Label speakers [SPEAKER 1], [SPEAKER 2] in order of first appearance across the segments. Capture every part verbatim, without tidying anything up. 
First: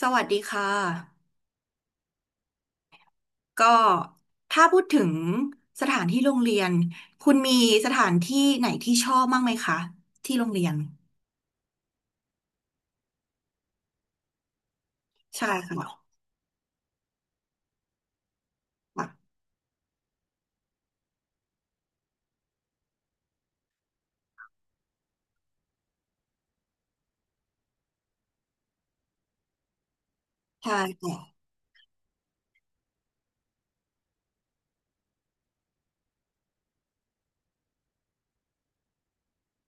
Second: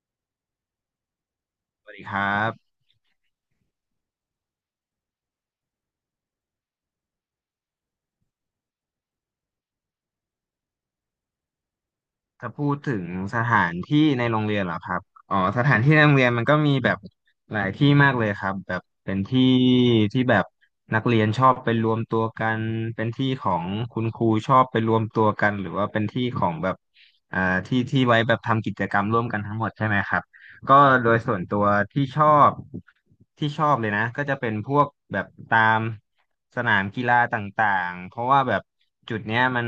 [SPEAKER 1] สวัสดีค่ะ
[SPEAKER 2] สวัสดีครับ
[SPEAKER 1] ก็ถ้าพูดถึงสถานที่โรงเรียนคุณมีสถานที่ไหนที่ชอบบ้างไหมคะที่โรงเรียน
[SPEAKER 2] ถ้าพูดถึงสถานที่ในโรงเรียนเหรอครับอ๋อ
[SPEAKER 1] ใช่
[SPEAKER 2] สถานที่ใน
[SPEAKER 1] ค่ะ
[SPEAKER 2] โรงเรียนมันก็มีแบบหลายที่มากเลยครับแบบเป็น
[SPEAKER 1] ค่ะ
[SPEAKER 2] ที่ที่แบบนักเรียนชอบไปรวมตัวกันเป็นที่ของคุณครูชอบไปรวมตัวกันหรือว่าเป็นที่ของแบบอ่าที่ที่ไว้แบบทำกิจกรรมร่วมกันทั้งหมดใช่ไหมครับ ก็
[SPEAKER 1] ใช่
[SPEAKER 2] โดยส่
[SPEAKER 1] ค่ะ
[SPEAKER 2] วนตัวที่ชอบที่ชอบเลยนะก็จะเป็นพวกแบบตามสนามกีฬาต่างๆเพราะว่าแบบจุดเนี้ยมัน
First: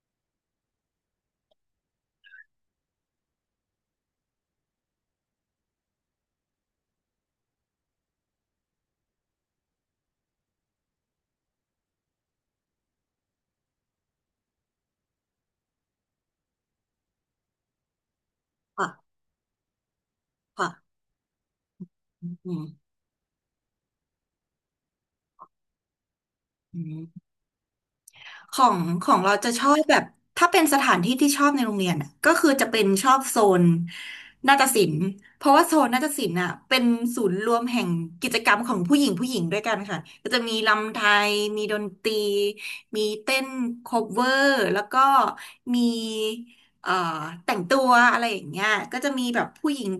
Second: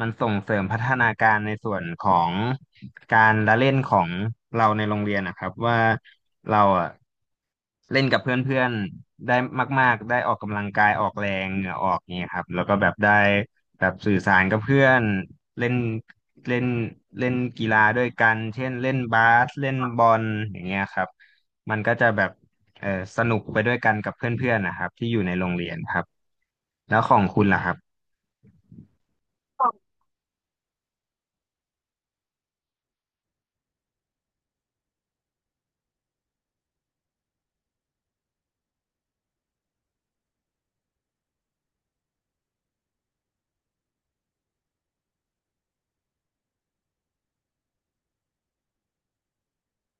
[SPEAKER 2] มันส่งเสริมพัฒนาการในส่วนของการละเล่นของเราในโรงเรียนนะครับว่าเราอะเล่นกับเพื่อนๆได้มากๆได้ออกกำลังกายออกแรงเหงื่อออกเนี่ยครับแล้วก็แบบได้ แบบสื่อสารกับเพื่อนเล่นเล่นเล่นกีฬาด้วยกันเช่น
[SPEAKER 1] ค่ะ
[SPEAKER 2] เล่นบาสเล่นบอลอย่าง
[SPEAKER 1] ค่ะ
[SPEAKER 2] เงี้ยครับมันก็จะแบ
[SPEAKER 1] อื
[SPEAKER 2] บ
[SPEAKER 1] ม
[SPEAKER 2] เออสนุกไปด้วยกันกับเพื่อนๆนะครับที่อยู่ในโรงเรียนครับ
[SPEAKER 1] อื
[SPEAKER 2] แล้
[SPEAKER 1] ม
[SPEAKER 2] วของคุณล่ะครับ
[SPEAKER 1] ของของเราจะชอบแบบถ้าเป็นสถานที่ที่ชอบในโรงเรียนอะก็คือจะเป็นชอบโซนนาฏศิลป์เพราะว่าโซนนาฏศิลป์อ่ะเป็นศูนย์รวมแห่งกิจกรรมของผู้หญิงผู้หญิงด้วยกันค่ะก็จะมีรำไทยมีดนตรีมีเต้นโคเวอร์แล้วก็มีเอ่อแต่งตัวอะไรอย่างเงี้ยก็จะมีแบบผู้หญิง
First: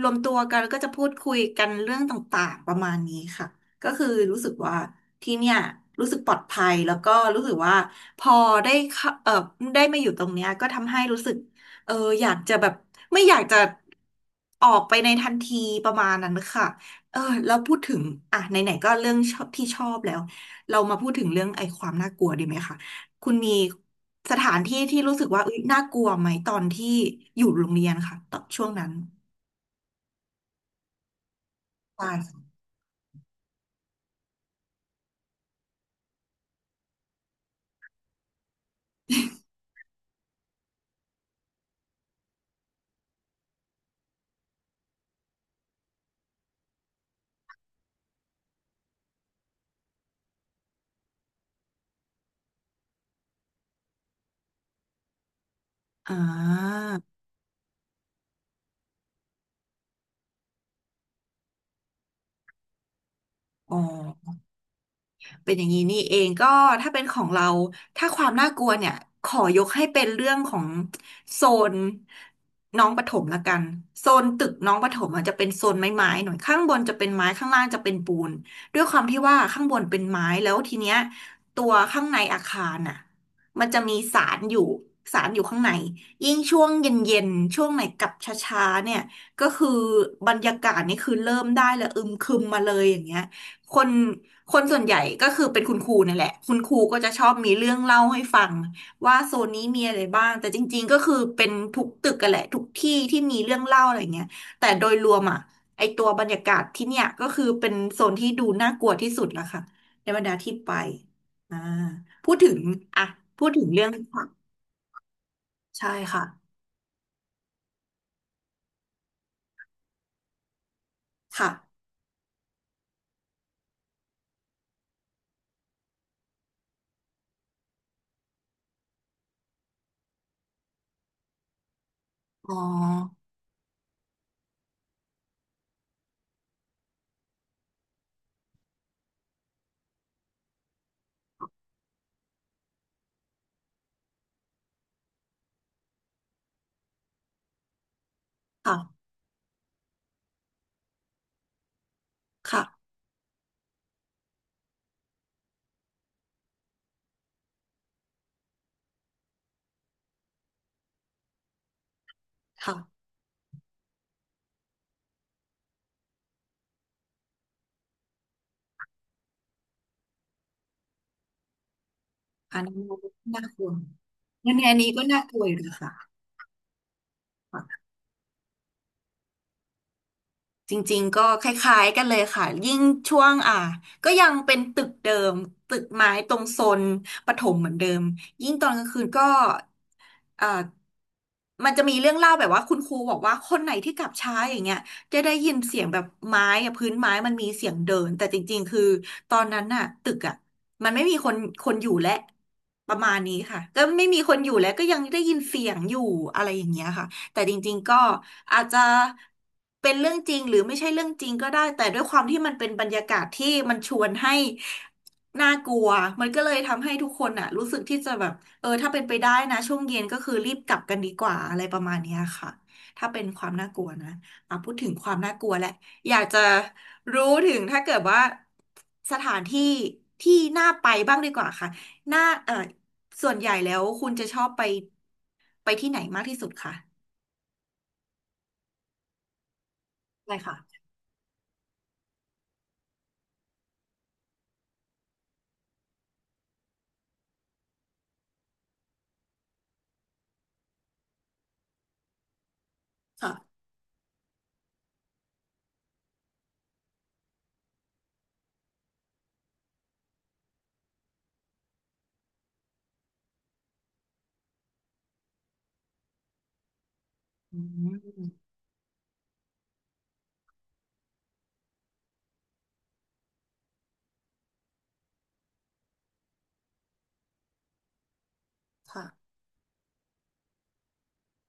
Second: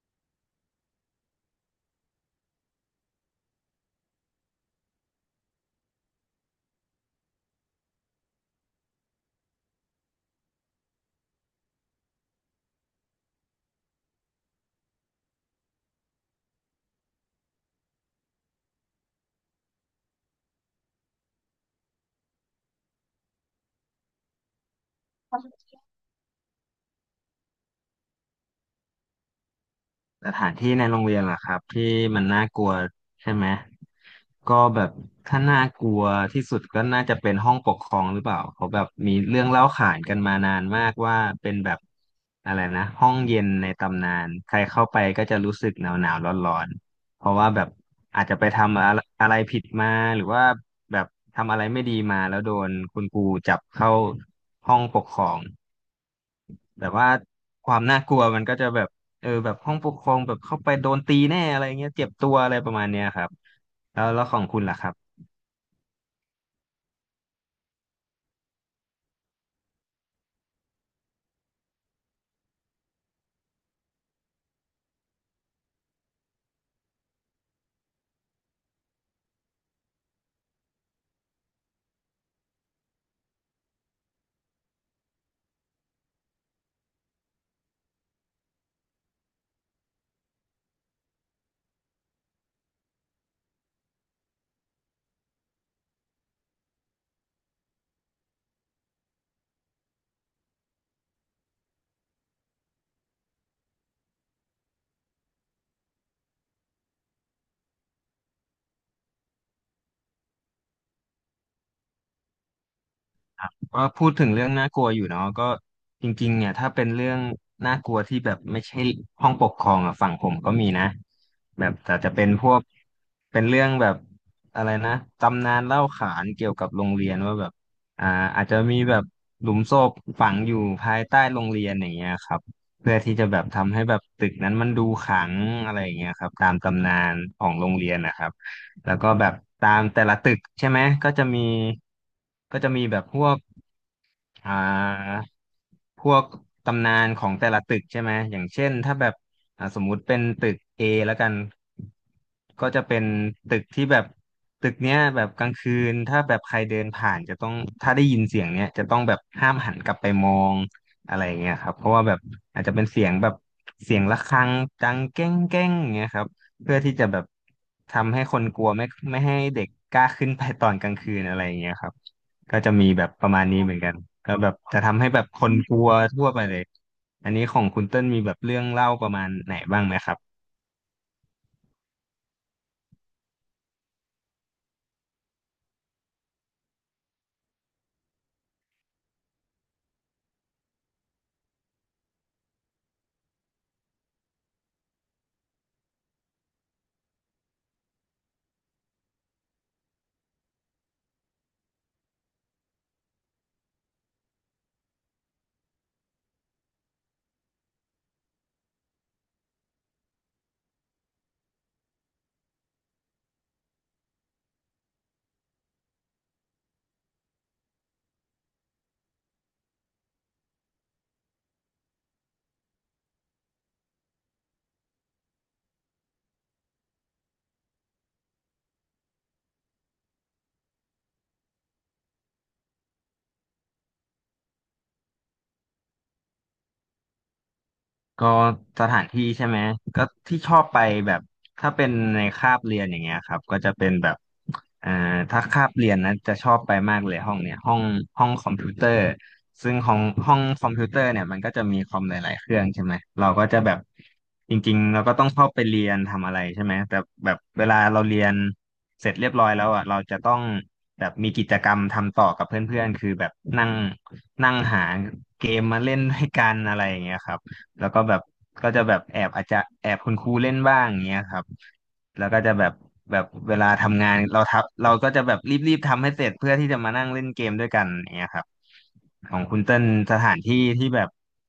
[SPEAKER 1] รวมตัวกันแล้วก็จะพูดคุยกันเรื่องต่างๆประมาณนี้ค่ะ ก็คือรู้สึกว่าที่เนี่ยรู้สึกปลอดภัยแล้วก็รู้สึกว่าพอได้เข้าเออได้มาอยู่ตรงเนี้ยก็ทำให้รู้สึกเอออยากจะแบบไม่อยากจะออกไปในทันทีประมาณนั้นค่ะเออแล้วพูดถึงอ่ะไหนๆก็เรื่องชอบที่ชอบแล้วเรามาพูดถึงเรื่องไอ้ความน่ากลัวดีไหมคะคุณมีสถานที่ที่รู้สึกว่าอุ๊ยน่ากลัวไหมตอนที่อยู่โรงเรียนค่ะตอนช่วงนั้น
[SPEAKER 2] สถานที่ในโรงเรียนล่ะครับที่
[SPEAKER 1] ใช่
[SPEAKER 2] มันน่า
[SPEAKER 1] ค่ะ
[SPEAKER 2] กลัวใช่ไหมก็แบบถ้าน่ากลัวที่สุดก็น่าจะเป็นห้องปกครองหรือเปล่าเขาแบบมีเรื่องเล่าขานกันมานานมากว่าเป็นแบบอะไรนะห้องเย็นในตำนานใครเข้าไปก็จะรู้สึกหนาวหนาวร้อนร้อนๆเพราะว่าแบบอาจจะไปทำอะไรอะไรผิดมาหรือว่าแบบทำอะไรไม่ดีมาแล้วโดนคุณครูจับเข้าห้องปกครอง
[SPEAKER 1] อ่า
[SPEAKER 2] แบบว่าความน่ากลัวมันก็จะแบบเออแบบห้องปกครองแบบเข้าไปโดนตีแน่อะไรเงี้ยเจ็บตัวอะไรประมาณเนี้ยครับ
[SPEAKER 1] อ๋
[SPEAKER 2] แล้วแล้ว
[SPEAKER 1] อ
[SPEAKER 2] ของคุณล่ะครับ
[SPEAKER 1] เป็นอย่างนี้นี่เองก็ถ้าเป็นของเราถ้าความน่ากลัวเนี่ยขอยกให้เป็นเรื่องของโซนน้องประถมละกันโซนตึกน้องประถมอาจจะเป็นโซนไม้ๆหน่อยข้างบนจะเป็นไม้ข้างล่างจะเป็นปูนด้วยความที่ว่าข้างบนเป็นไม้แล้วทีเนี้ยตัวข้างในอาคารน่ะมันจะมีสารอยู่สารอยู่ข้างในยิ่งช่วงเย็นๆช่วงไหนกลับช้าๆเนี่ยก็คือบรรยากาศนี่คือเริ่มได้เลยอึมครึมมาเลยอย่างเงี้ย คนคนส่วนใหญ่ก็คือเป็นคุณครูนั่นแหละคุณครูก็จะชอบมีเรื่องเล่าให้ฟังว่าโซนนี้มีอะไรบ้างแต่จริงๆก็คือเป็นทุกตึกกันแหละทุกที่ที่มีเรื่องเล่าอะไรเงี้ยแต่โดยรวมอ่ะไอตัวบรรยากาศที่เนี่ยก็คือเป็นโซนที่ดูน่ากลัวที่สุดละค่ะในบรรดาที่ไปอ่าพูดถึงอ่ะพูดถึง
[SPEAKER 2] ก็
[SPEAKER 1] เรื่อง
[SPEAKER 2] พูดถึง
[SPEAKER 1] ค่ะ
[SPEAKER 2] เรื่องน่ากลัวอยู่เนาะก็
[SPEAKER 1] ใช่
[SPEAKER 2] จ
[SPEAKER 1] ค่ะ
[SPEAKER 2] ริงๆเนี่ยถ้าเป็นเรื่องน่ากลัวที่แบบไม่ใช่ห้องปกครองอ่ะฝั่งผมก็มีนะแบบ
[SPEAKER 1] ค่ะ
[SPEAKER 2] แต่จะเป็นพวกเป็นเรื่องแบบอะไรนะตำนานเล่าขานเกี่ยวกับโรงเรียนว่าแบบอ่าอาจจะมีแบบหลุมศพฝังอยู่ภายใต้โรงเรียนอย่างเงี้ยครับ
[SPEAKER 1] อ๋อ
[SPEAKER 2] เพื่อที่จะแบบทำให้แบบตึกนั้นมันดูขลังอะไรอย่างเงี้ยครับตามตำนานของโรงเรียนนะครับแล้วก็แบบตามแต่ละตึกใช่ไหมก็จะมีก็จะมีแบบพวก อ่าพวกตำนานของแต่ละตึกใช่ไหมอย่างเช่นถ้า
[SPEAKER 1] ค่ะ
[SPEAKER 2] แบบอ่าสมมุติเป็นตึก เอ แล้วกันก็จะ
[SPEAKER 1] ค่ะ
[SPEAKER 2] เป็นตึกที่แบบตึกเนี้ยแบบกลางคืนถ้าแบบใครเดินผ่านจะต้องถ้าได้ยินเสียงเนี้ยจะต้องแบบห้ามหันกลับไปมองอะไรเงี้ยครับเพราะว่าแบบอาจจะเป็นเสี
[SPEAKER 1] ค่ะ
[SPEAKER 2] ยงแบบเสียงระฆังดังแก้งแก้งเงี้ยครับเพื่อที่จะแบบทำให้คนกลัวไม่ไม่ให้เด็กกล้าขึ้นไปตอนกลางคืนอะไรเงี้ยครับ ก็
[SPEAKER 1] อัน
[SPEAKER 2] จะ
[SPEAKER 1] นี้
[SPEAKER 2] มีแบบประมา
[SPEAKER 1] น่า
[SPEAKER 2] ณ
[SPEAKER 1] ก
[SPEAKER 2] นี้
[SPEAKER 1] ลัว
[SPEAKER 2] เหมือนกันก็แบ
[SPEAKER 1] งั้
[SPEAKER 2] บ
[SPEAKER 1] นอัน
[SPEAKER 2] จะ
[SPEAKER 1] นี้
[SPEAKER 2] ทำ
[SPEAKER 1] ก็
[SPEAKER 2] ให้แบ
[SPEAKER 1] น่า
[SPEAKER 2] บ
[SPEAKER 1] ก
[SPEAKER 2] ค
[SPEAKER 1] ลัวอ
[SPEAKER 2] น
[SPEAKER 1] ยู่
[SPEAKER 2] ก
[SPEAKER 1] นะ
[SPEAKER 2] ลัว
[SPEAKER 1] คะ
[SPEAKER 2] ทั่วไปเลย อันนี้ของคุณเติ้ลมีแบบเรื่องเล่าประมาณไหนบ้างไหมครับ
[SPEAKER 1] จริงๆก็คล้ายๆกันเลยค่ะยิ่งช่วงอ่ะก็ยังเป็นตึกเดิมตึกไม้ตรงโซนปฐมเหมือนเดิมยิ่งตอนกลางคืนก็เอ่อมันจะมีเรื่องเล่าแบบว่าคุณครูบอกว่าคนไหนที่กลับช้าอย่างเงี้ยจะได้ยินเสียงแบบไม้อะพื้นไม้มันมีเสียงเดินแต่จริงๆคือตอนนั้นน่ะตึกอ่ะมันไม่มีคนคนอยู่และประมาณนี้ค่ะก็ไม่มีคนอยู่แล้วก็ยังได้ยินเสียงอยู่อะไรอย่างเงี้ยค่ะ แต่จริงๆก็อาจจะเป็นเรื่องจริงหรือไม่ใช่เรื่องจริงก็ได้แต่ด้วยความที่มันเป็นบรรยากาศที่มันชวนให้น่ากลัวมันก็เลยทำให้ทุกคนอ่ะรู้สึกที่จะแบบเออถ้าเป็นไปได้นะช่วงเย็นก็คือรีบกลับกันดีกว่าอะไรประมาณเนี้ยค่ะถ้าเป็นความน่ากลัวนะอ่ะพูดถึงความน่ากลัวแหละอยากจะรู้ถึงถ้าเกิดว่าสถานที่ที่น่าไปบ้างดีกว่าค่ะน่าเออส่วนใหญ่แล้วคุณจะชอบไปไปที่ไหนมากที่สุดคะ
[SPEAKER 2] ก็สถานที่ใช่ไหมก็
[SPEAKER 1] ใช่
[SPEAKER 2] ที่ช
[SPEAKER 1] ค่ะ
[SPEAKER 2] อบไปแบบถ้าเป็นในคาบเรียนอย่างเงี้ยครับก็จะเป็นแบบอ่าถ้าคาบเรียนนะจะชอบไปมากเลยห้องเนี่ยห้องห้องคอมพิวเตอร์ซึ่งของห้องคอมพิวเตอร์เนี่ยมันก็จะมีคอมหลายๆเครื่องใช่ไหมเราก็
[SPEAKER 1] ค่ะ
[SPEAKER 2] จะแบบจริงๆเราก็ต้องเข้าไปเรียนทำอะไรใช่ไหมแต่แบบเวลาเราเรียนเสร็จเรียบร้อยแล้วอ่ะเราจะต้องแบบมีกิจกรรมทำต่อกับเพื่อนๆคือแบบนั่งนั่งหาเกมมาเล่นด้วยกันอะไรอย่างเงี้ยครับ
[SPEAKER 1] อื
[SPEAKER 2] แล้วก็แบบ
[SPEAKER 1] ม
[SPEAKER 2] ก็จะแบบแอบอาจจะแอบคุณครูเล่นบ้างอย่างเงี้ยครับแล้วก็จะแบบแบบเวลาทำงานเราทับเราก็จะแบบรีบๆทำให้เสร็จเพื่อที่จะมานั่งเล่นเกมด้วยกันอย่างเงี้ยครับ
[SPEAKER 1] ค่ะ
[SPEAKER 2] ของคุณเต้นสถานที่ที่แบบ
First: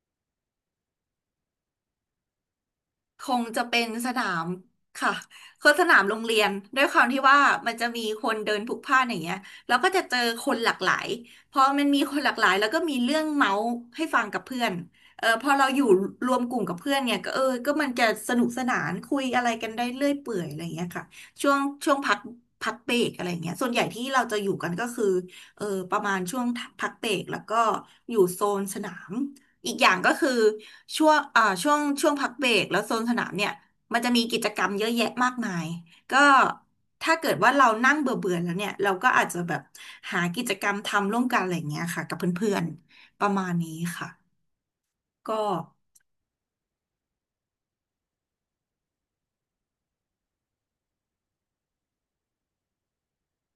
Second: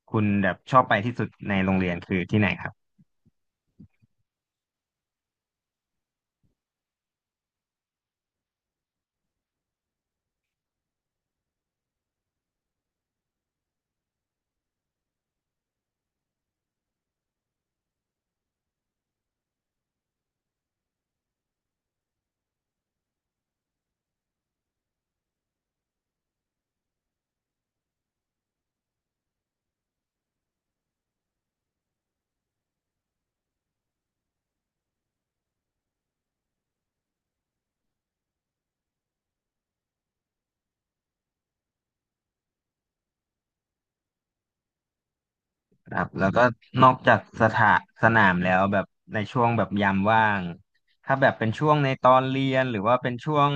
[SPEAKER 2] คุณแบบชอบไปที่สุดในโรงเรียนคือที่ไหนครับ
[SPEAKER 1] คงจะเป็นสนามค่ะคือสนามโรงเรียนด้วยความที่ว่ามันจะมีคนเดินพลุกพล่านอย่างเงี้ยแล้วก็จะเจอคนหลากหลายพอมันมีคนหลากหลายแล้วก็มีเรื่องเมาส์ให้ฟังกับเพื่อนเออพอเราอยู่รวมกลุ่มกับเพื่อนเนี่ยก็เออก็มันจะสนุกสนานคุยอะไรกันได้เรื่อยเปื่อยอะไรอย่างเงี้ยค่ะช่วงช่วงพักพักเบรกอะไรอย่างเงี้ยส่วนใหญ่ที่เราจะอยู่กันก็คือเออประมาณช่วงพักเบรกแล้วก็อยู่โซนสนาม อีกอย่างก็คือช่วงอ่าช่วงช่วงพักเบรกแล้วโซนสนามเนี่ยมันจะมีกิจกรรมเยอะแยะมากมายก็ถ้าเกิดว่าเรานั่งเบื่อเบื่อแล้วเนี่ยเราก็อาจจะแบบหากิจกรรมทำร่วมกันอะไรอย่างเงี้ยค่ะกับเพื่อนๆประมาณนี้ค่ะก็
[SPEAKER 2] ครับแล้วก็นอกจากสถาสนามแล้วแบบในช่วงแบบยามว่างถ้าแบบเป็นช่วงในตอนเรียนหรือว่าเป็นช่วง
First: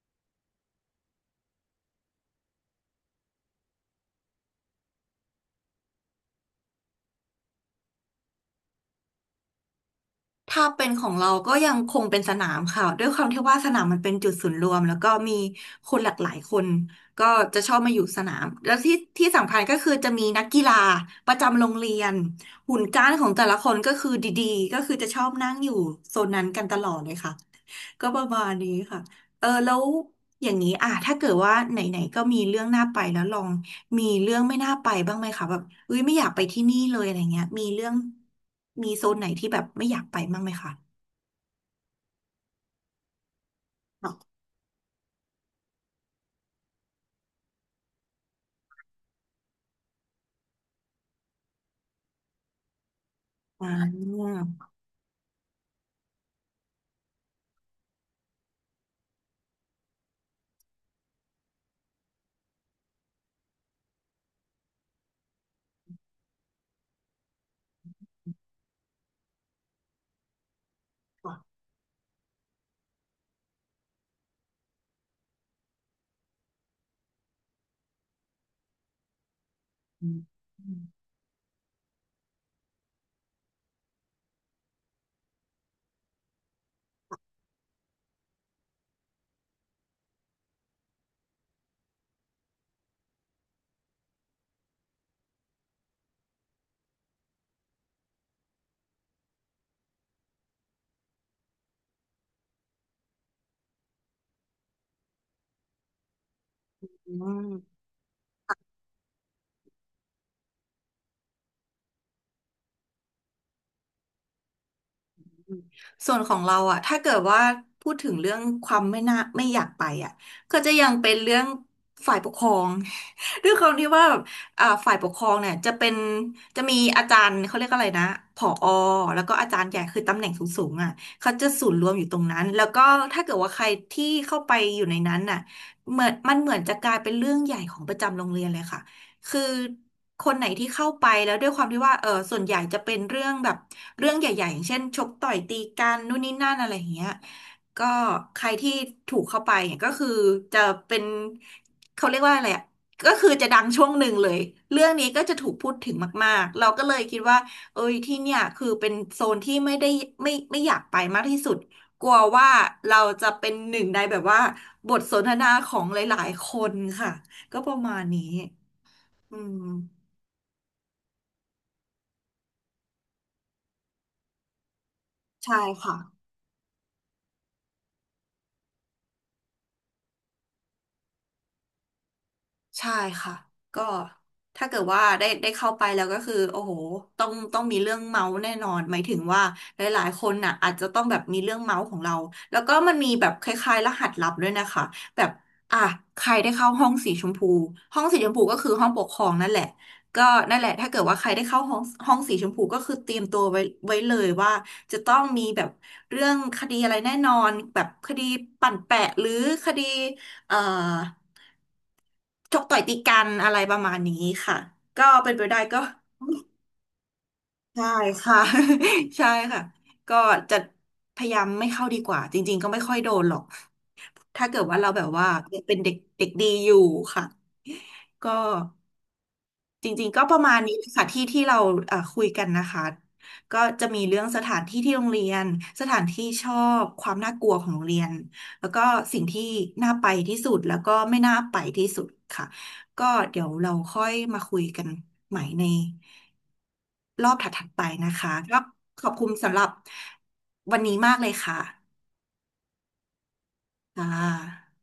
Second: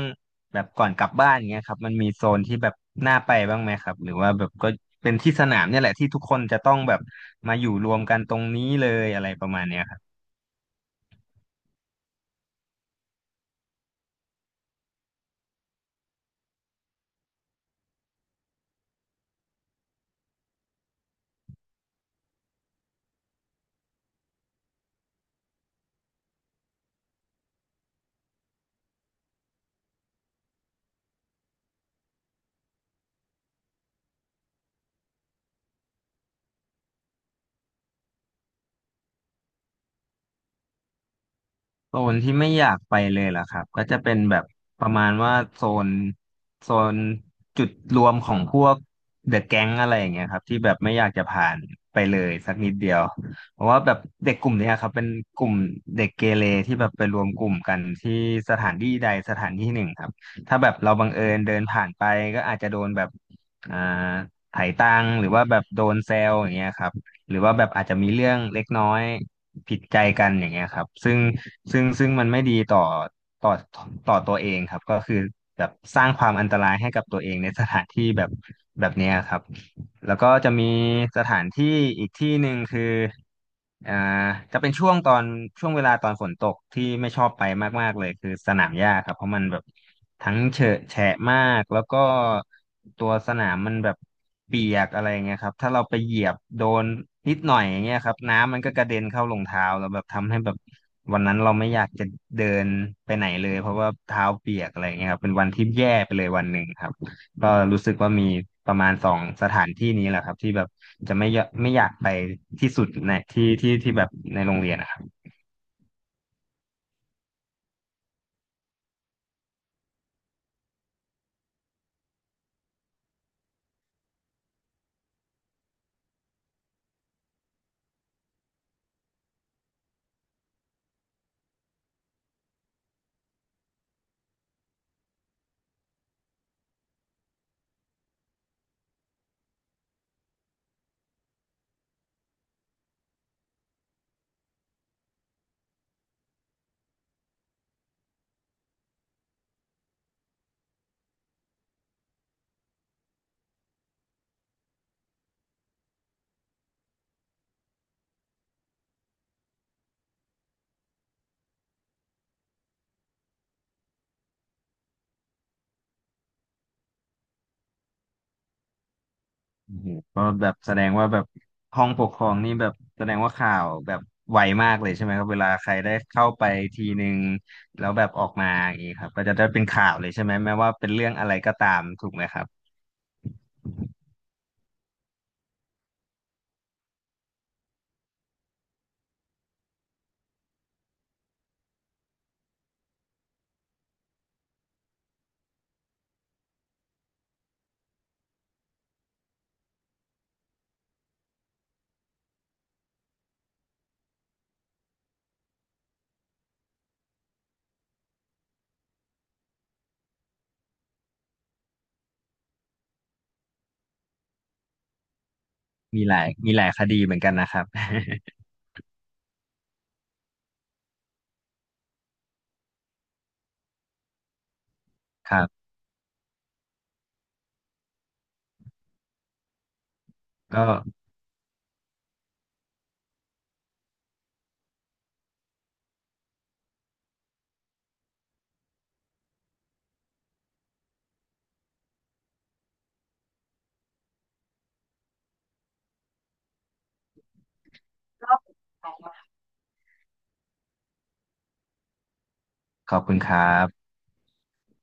[SPEAKER 2] แบบก่อนกลับบ้านเงี้ยครับมันมีโซนที่แบบน่าไปบ้างไหมครับหรือว่าแบบก็เป็นที่สนามเนี่ยแหละที่ทุกคนจะต้องแบบมาอยู่รวมกันตรงนี้เลยอะไรประมาณเนี้ย
[SPEAKER 1] ถ้าเป็นของเราก็ยังคงเป็นสนามค่ะด้วยความที่ว่าสนามมันเป็นจุดศูนย์รวมแล้วก็มีคนหลากหลายคนก็จะชอบมาอยู่สนามแล้วที่ที่สำคัญก็คือจะมีนักกีฬาประจำโรงเรียนหุ่นก้านของแต่ละคนก็คือดีๆก็คือจะชอบนั่งอยู่โซนนั้นกันตลอดเลยค่ะ ก็ประมาณนี้ค่ะ เออแล้วอย่างนี้อ่ะถ้าเกิดว่าไหนๆก็มีเรื่องน่าไปแล้วลอง มีเรื่องไม่น่าไปบ้างไหมคะแบบเอ้ยไม่อยากไปที่นี่เลยอะไรเงี้ยมีเรื่องมีโซนไหนที่แบบไม่อยากไปบ้างไหมคะ
[SPEAKER 2] โซนที่ไม่อยากไปเลยล่ะครับก็จะ
[SPEAKER 1] อ
[SPEAKER 2] เป็น
[SPEAKER 1] อ
[SPEAKER 2] แบบประมาณว่าโซนโซนจุดรวมของพวกเดอะแก๊งอะไรอย่างเงี้ยครับที่แบบไม่อยากจะผ่านไปเลยสักนิดเดียวเพ
[SPEAKER 1] อ่
[SPEAKER 2] ราะว่าแบบเด็
[SPEAKER 1] า
[SPEAKER 2] กกลุ่มเนี้ยครับเป็นกลุ่มเด็กเกเรที่แบบไปรวมกลุ่มกันที่สถานที่ใดสถานที่หนึ่งครับถ้าแบบเราบังเอิญเดินผ่านไปก็อาจจะโดนแบบอ่าไถ่ตังค์หรือว่าแบบโดนแซวอย่างเงี้ยครับหรือว่าแบบอาจจะมีเรื่องเล็กน้อย ผิดใจกันอย่างเงี้ยครับซึ่งซึ่งซึ่งมันไม่ดีต่อต่อต่อตัวเองครับก็คือแบบสร้างความอันตรายให้กับตัวเองในสถานที่แบบแบบเนี้ยครับแล้วก็จะมีสถานที่อีกที่หนึ่งคืออ่าจะเป็นช่วงตอนช่วงเวลาตอนฝนตกที่ไม่ชอบไปมากๆเลยคือสนามหญ้าครับเพราะมันแบบ ทั้งเฉอะแฉะมากแล้วก็ตัวสนามมันแบบเปียกอะไรเงี้ยครับถ้าเราไปเหยียบโดนนิดหน่อยอย่างเงี้ยครับน้ำมันก็กระเด็นเข้ารองเท้าแล้วแบบทำให้แบบวันนั้นเราไม่อยากจะเดินไปไหนเลยเพราะว่าเท้าเปียกอะไรเงี้ยครับเป็นวันที่แย่ไปเลยวันหนึ่งครับ
[SPEAKER 1] อื
[SPEAKER 2] ก็รู้
[SPEAKER 1] ม
[SPEAKER 2] สึกว่ามีประมาณสองสถานที่นี้แหละครับที่แบบจะไม่ยไม่อยากไปที่สุดในที่ที่ที่แบบในโรงเรียนนะครับ
[SPEAKER 1] ส่วนของเราอะถ้าเกิดว่าพูดถึงเรื่องความไม่น่าไม่อยากไปอะก็จะยังเป็นเรื่องฝ่ายปกครอง ด้วยความที่ว่าแบบอ่าฝ่ายปกครองเนี่ยจะเป็นจะมีอาจารย์เขาเรียกอะไรนะผอแล้วก็อาจารย์ใหญ่คือตำแหน่งสูงๆอะเขาจะศูนย์รวมอยู่ตรงนั้นแล้วก็ถ้าเกิดว่าใครที่เข้าไปอยู่ในนั้นน่ะเหมือนมันเหมือนจะกลายเป็นเรื่องใหญ่ของประจำโรงเรียนเลยค่ะ คือคนไหนที่เข้าไปแล้วด้วยความที่ว่าเออส่วนใหญ่จะเป็นเรื่องแบบเรื่องใหญ่ๆอย่างเช่นชกต่อยตีกันนู่นนี่นั่นอะไรอย่างเงี้ยก็ใครที่ถูกเข้าไปเนี่ยก็คือจะเป็นเขาเรียกว่าอะไรอะก็คือจะดังช่วงหนึ่งเลยเรื่องนี้ก็จะถูกพูดถึงมากๆเราก็เลยคิดว่าเอ้ยที่เนี่ยคือเป็นโซนที่ไม่ได้ไม่ไม่อยากไปมากที่สุดกลัวว่าเราจะเป็นหนึ่งในแบบว่าบทสนทนาของหลายๆคนค่ะก็ประมาณนี้ อืม
[SPEAKER 2] โอ้โหก็แบบแสดงว่าแบบห้องปกครองนี่แบบแสดงว่าข่าวแบบไวมากเลยใช่ไหมครับเวลา
[SPEAKER 1] ใช่
[SPEAKER 2] ใครได้
[SPEAKER 1] ค่ะ
[SPEAKER 2] เข้าไปทีหนึ่งแล้วแบบออกมาอย่างนี้ครับก็จะได้เป็นข่าวเลยใช่ไหมแม้ว่าเป็นเรื่องอะไรก็ตามถูกไหมครับ
[SPEAKER 1] ใช่ค่ะก็ถ้าเกิดว่าได้ได้เข้าไปแล้วก็คือโอ้โหต้องต้องมีเรื่องเมาส์แน่นอนหมายถึงว่าหลายๆคนน่ะอาจจะต้องแบบมีเรื่องเมาส์ของเราแล้วก็มันมีแบบคล้ายๆรหัสลับด้วยนะคะแบบอ่ะใครได้เข้าห้องสีชมพูห้องสีชมพูก็คือห้องปกครองนั่นแหละก็นั่นแหละถ้าเกิดว่าใครได้เข้าห้องห้องสีชมพูก็คือเตรียมตัวไว้ไว้เลยว่าจะต้องมีแบบเรื่องคดีอะไรแน่นอนแบบคดีปั่นแปะหรือคดีเอ่อ ชกต่อยตีกันอะไรประมาณนี้ค่ะก็เป็นไปได้ก็
[SPEAKER 2] มีหลายมีหลายคดีเหมือนกันนะครับ
[SPEAKER 1] ใช่ค่ะ ใช่ค่ะก็จะพยายามไม่เข้าดีกว่าจริงๆก็ไม่ค่อยโดนหรอกถ้าเกิดว่าเราแบบว่า
[SPEAKER 2] ครั
[SPEAKER 1] ยัง
[SPEAKER 2] บ
[SPEAKER 1] เป็นเด็กเด็กดีอยู่ค่ะก็ จริงๆก็ประมาณ
[SPEAKER 2] ก็
[SPEAKER 1] นี้ค่ะที่ที่เราเอ่อคุยกันนะคะก็จะมีเรื่องสถานที่ที่โรงเรียนสถานที่ชอบความน่ากลัวของโรงเรียนแล้วก็สิ่งที่น่าไปที่สุดแล้วก็ไม่น่าไปที่สุดค่ะก็เดี๋ยวเราค่อยมาคุยกันใหม่ในรอบถัดๆไปนะคะก็ขอบคุณสำหรับวันนี้มากเลยค่ะ
[SPEAKER 2] ขอบคุณครับ
[SPEAKER 1] ค่ะ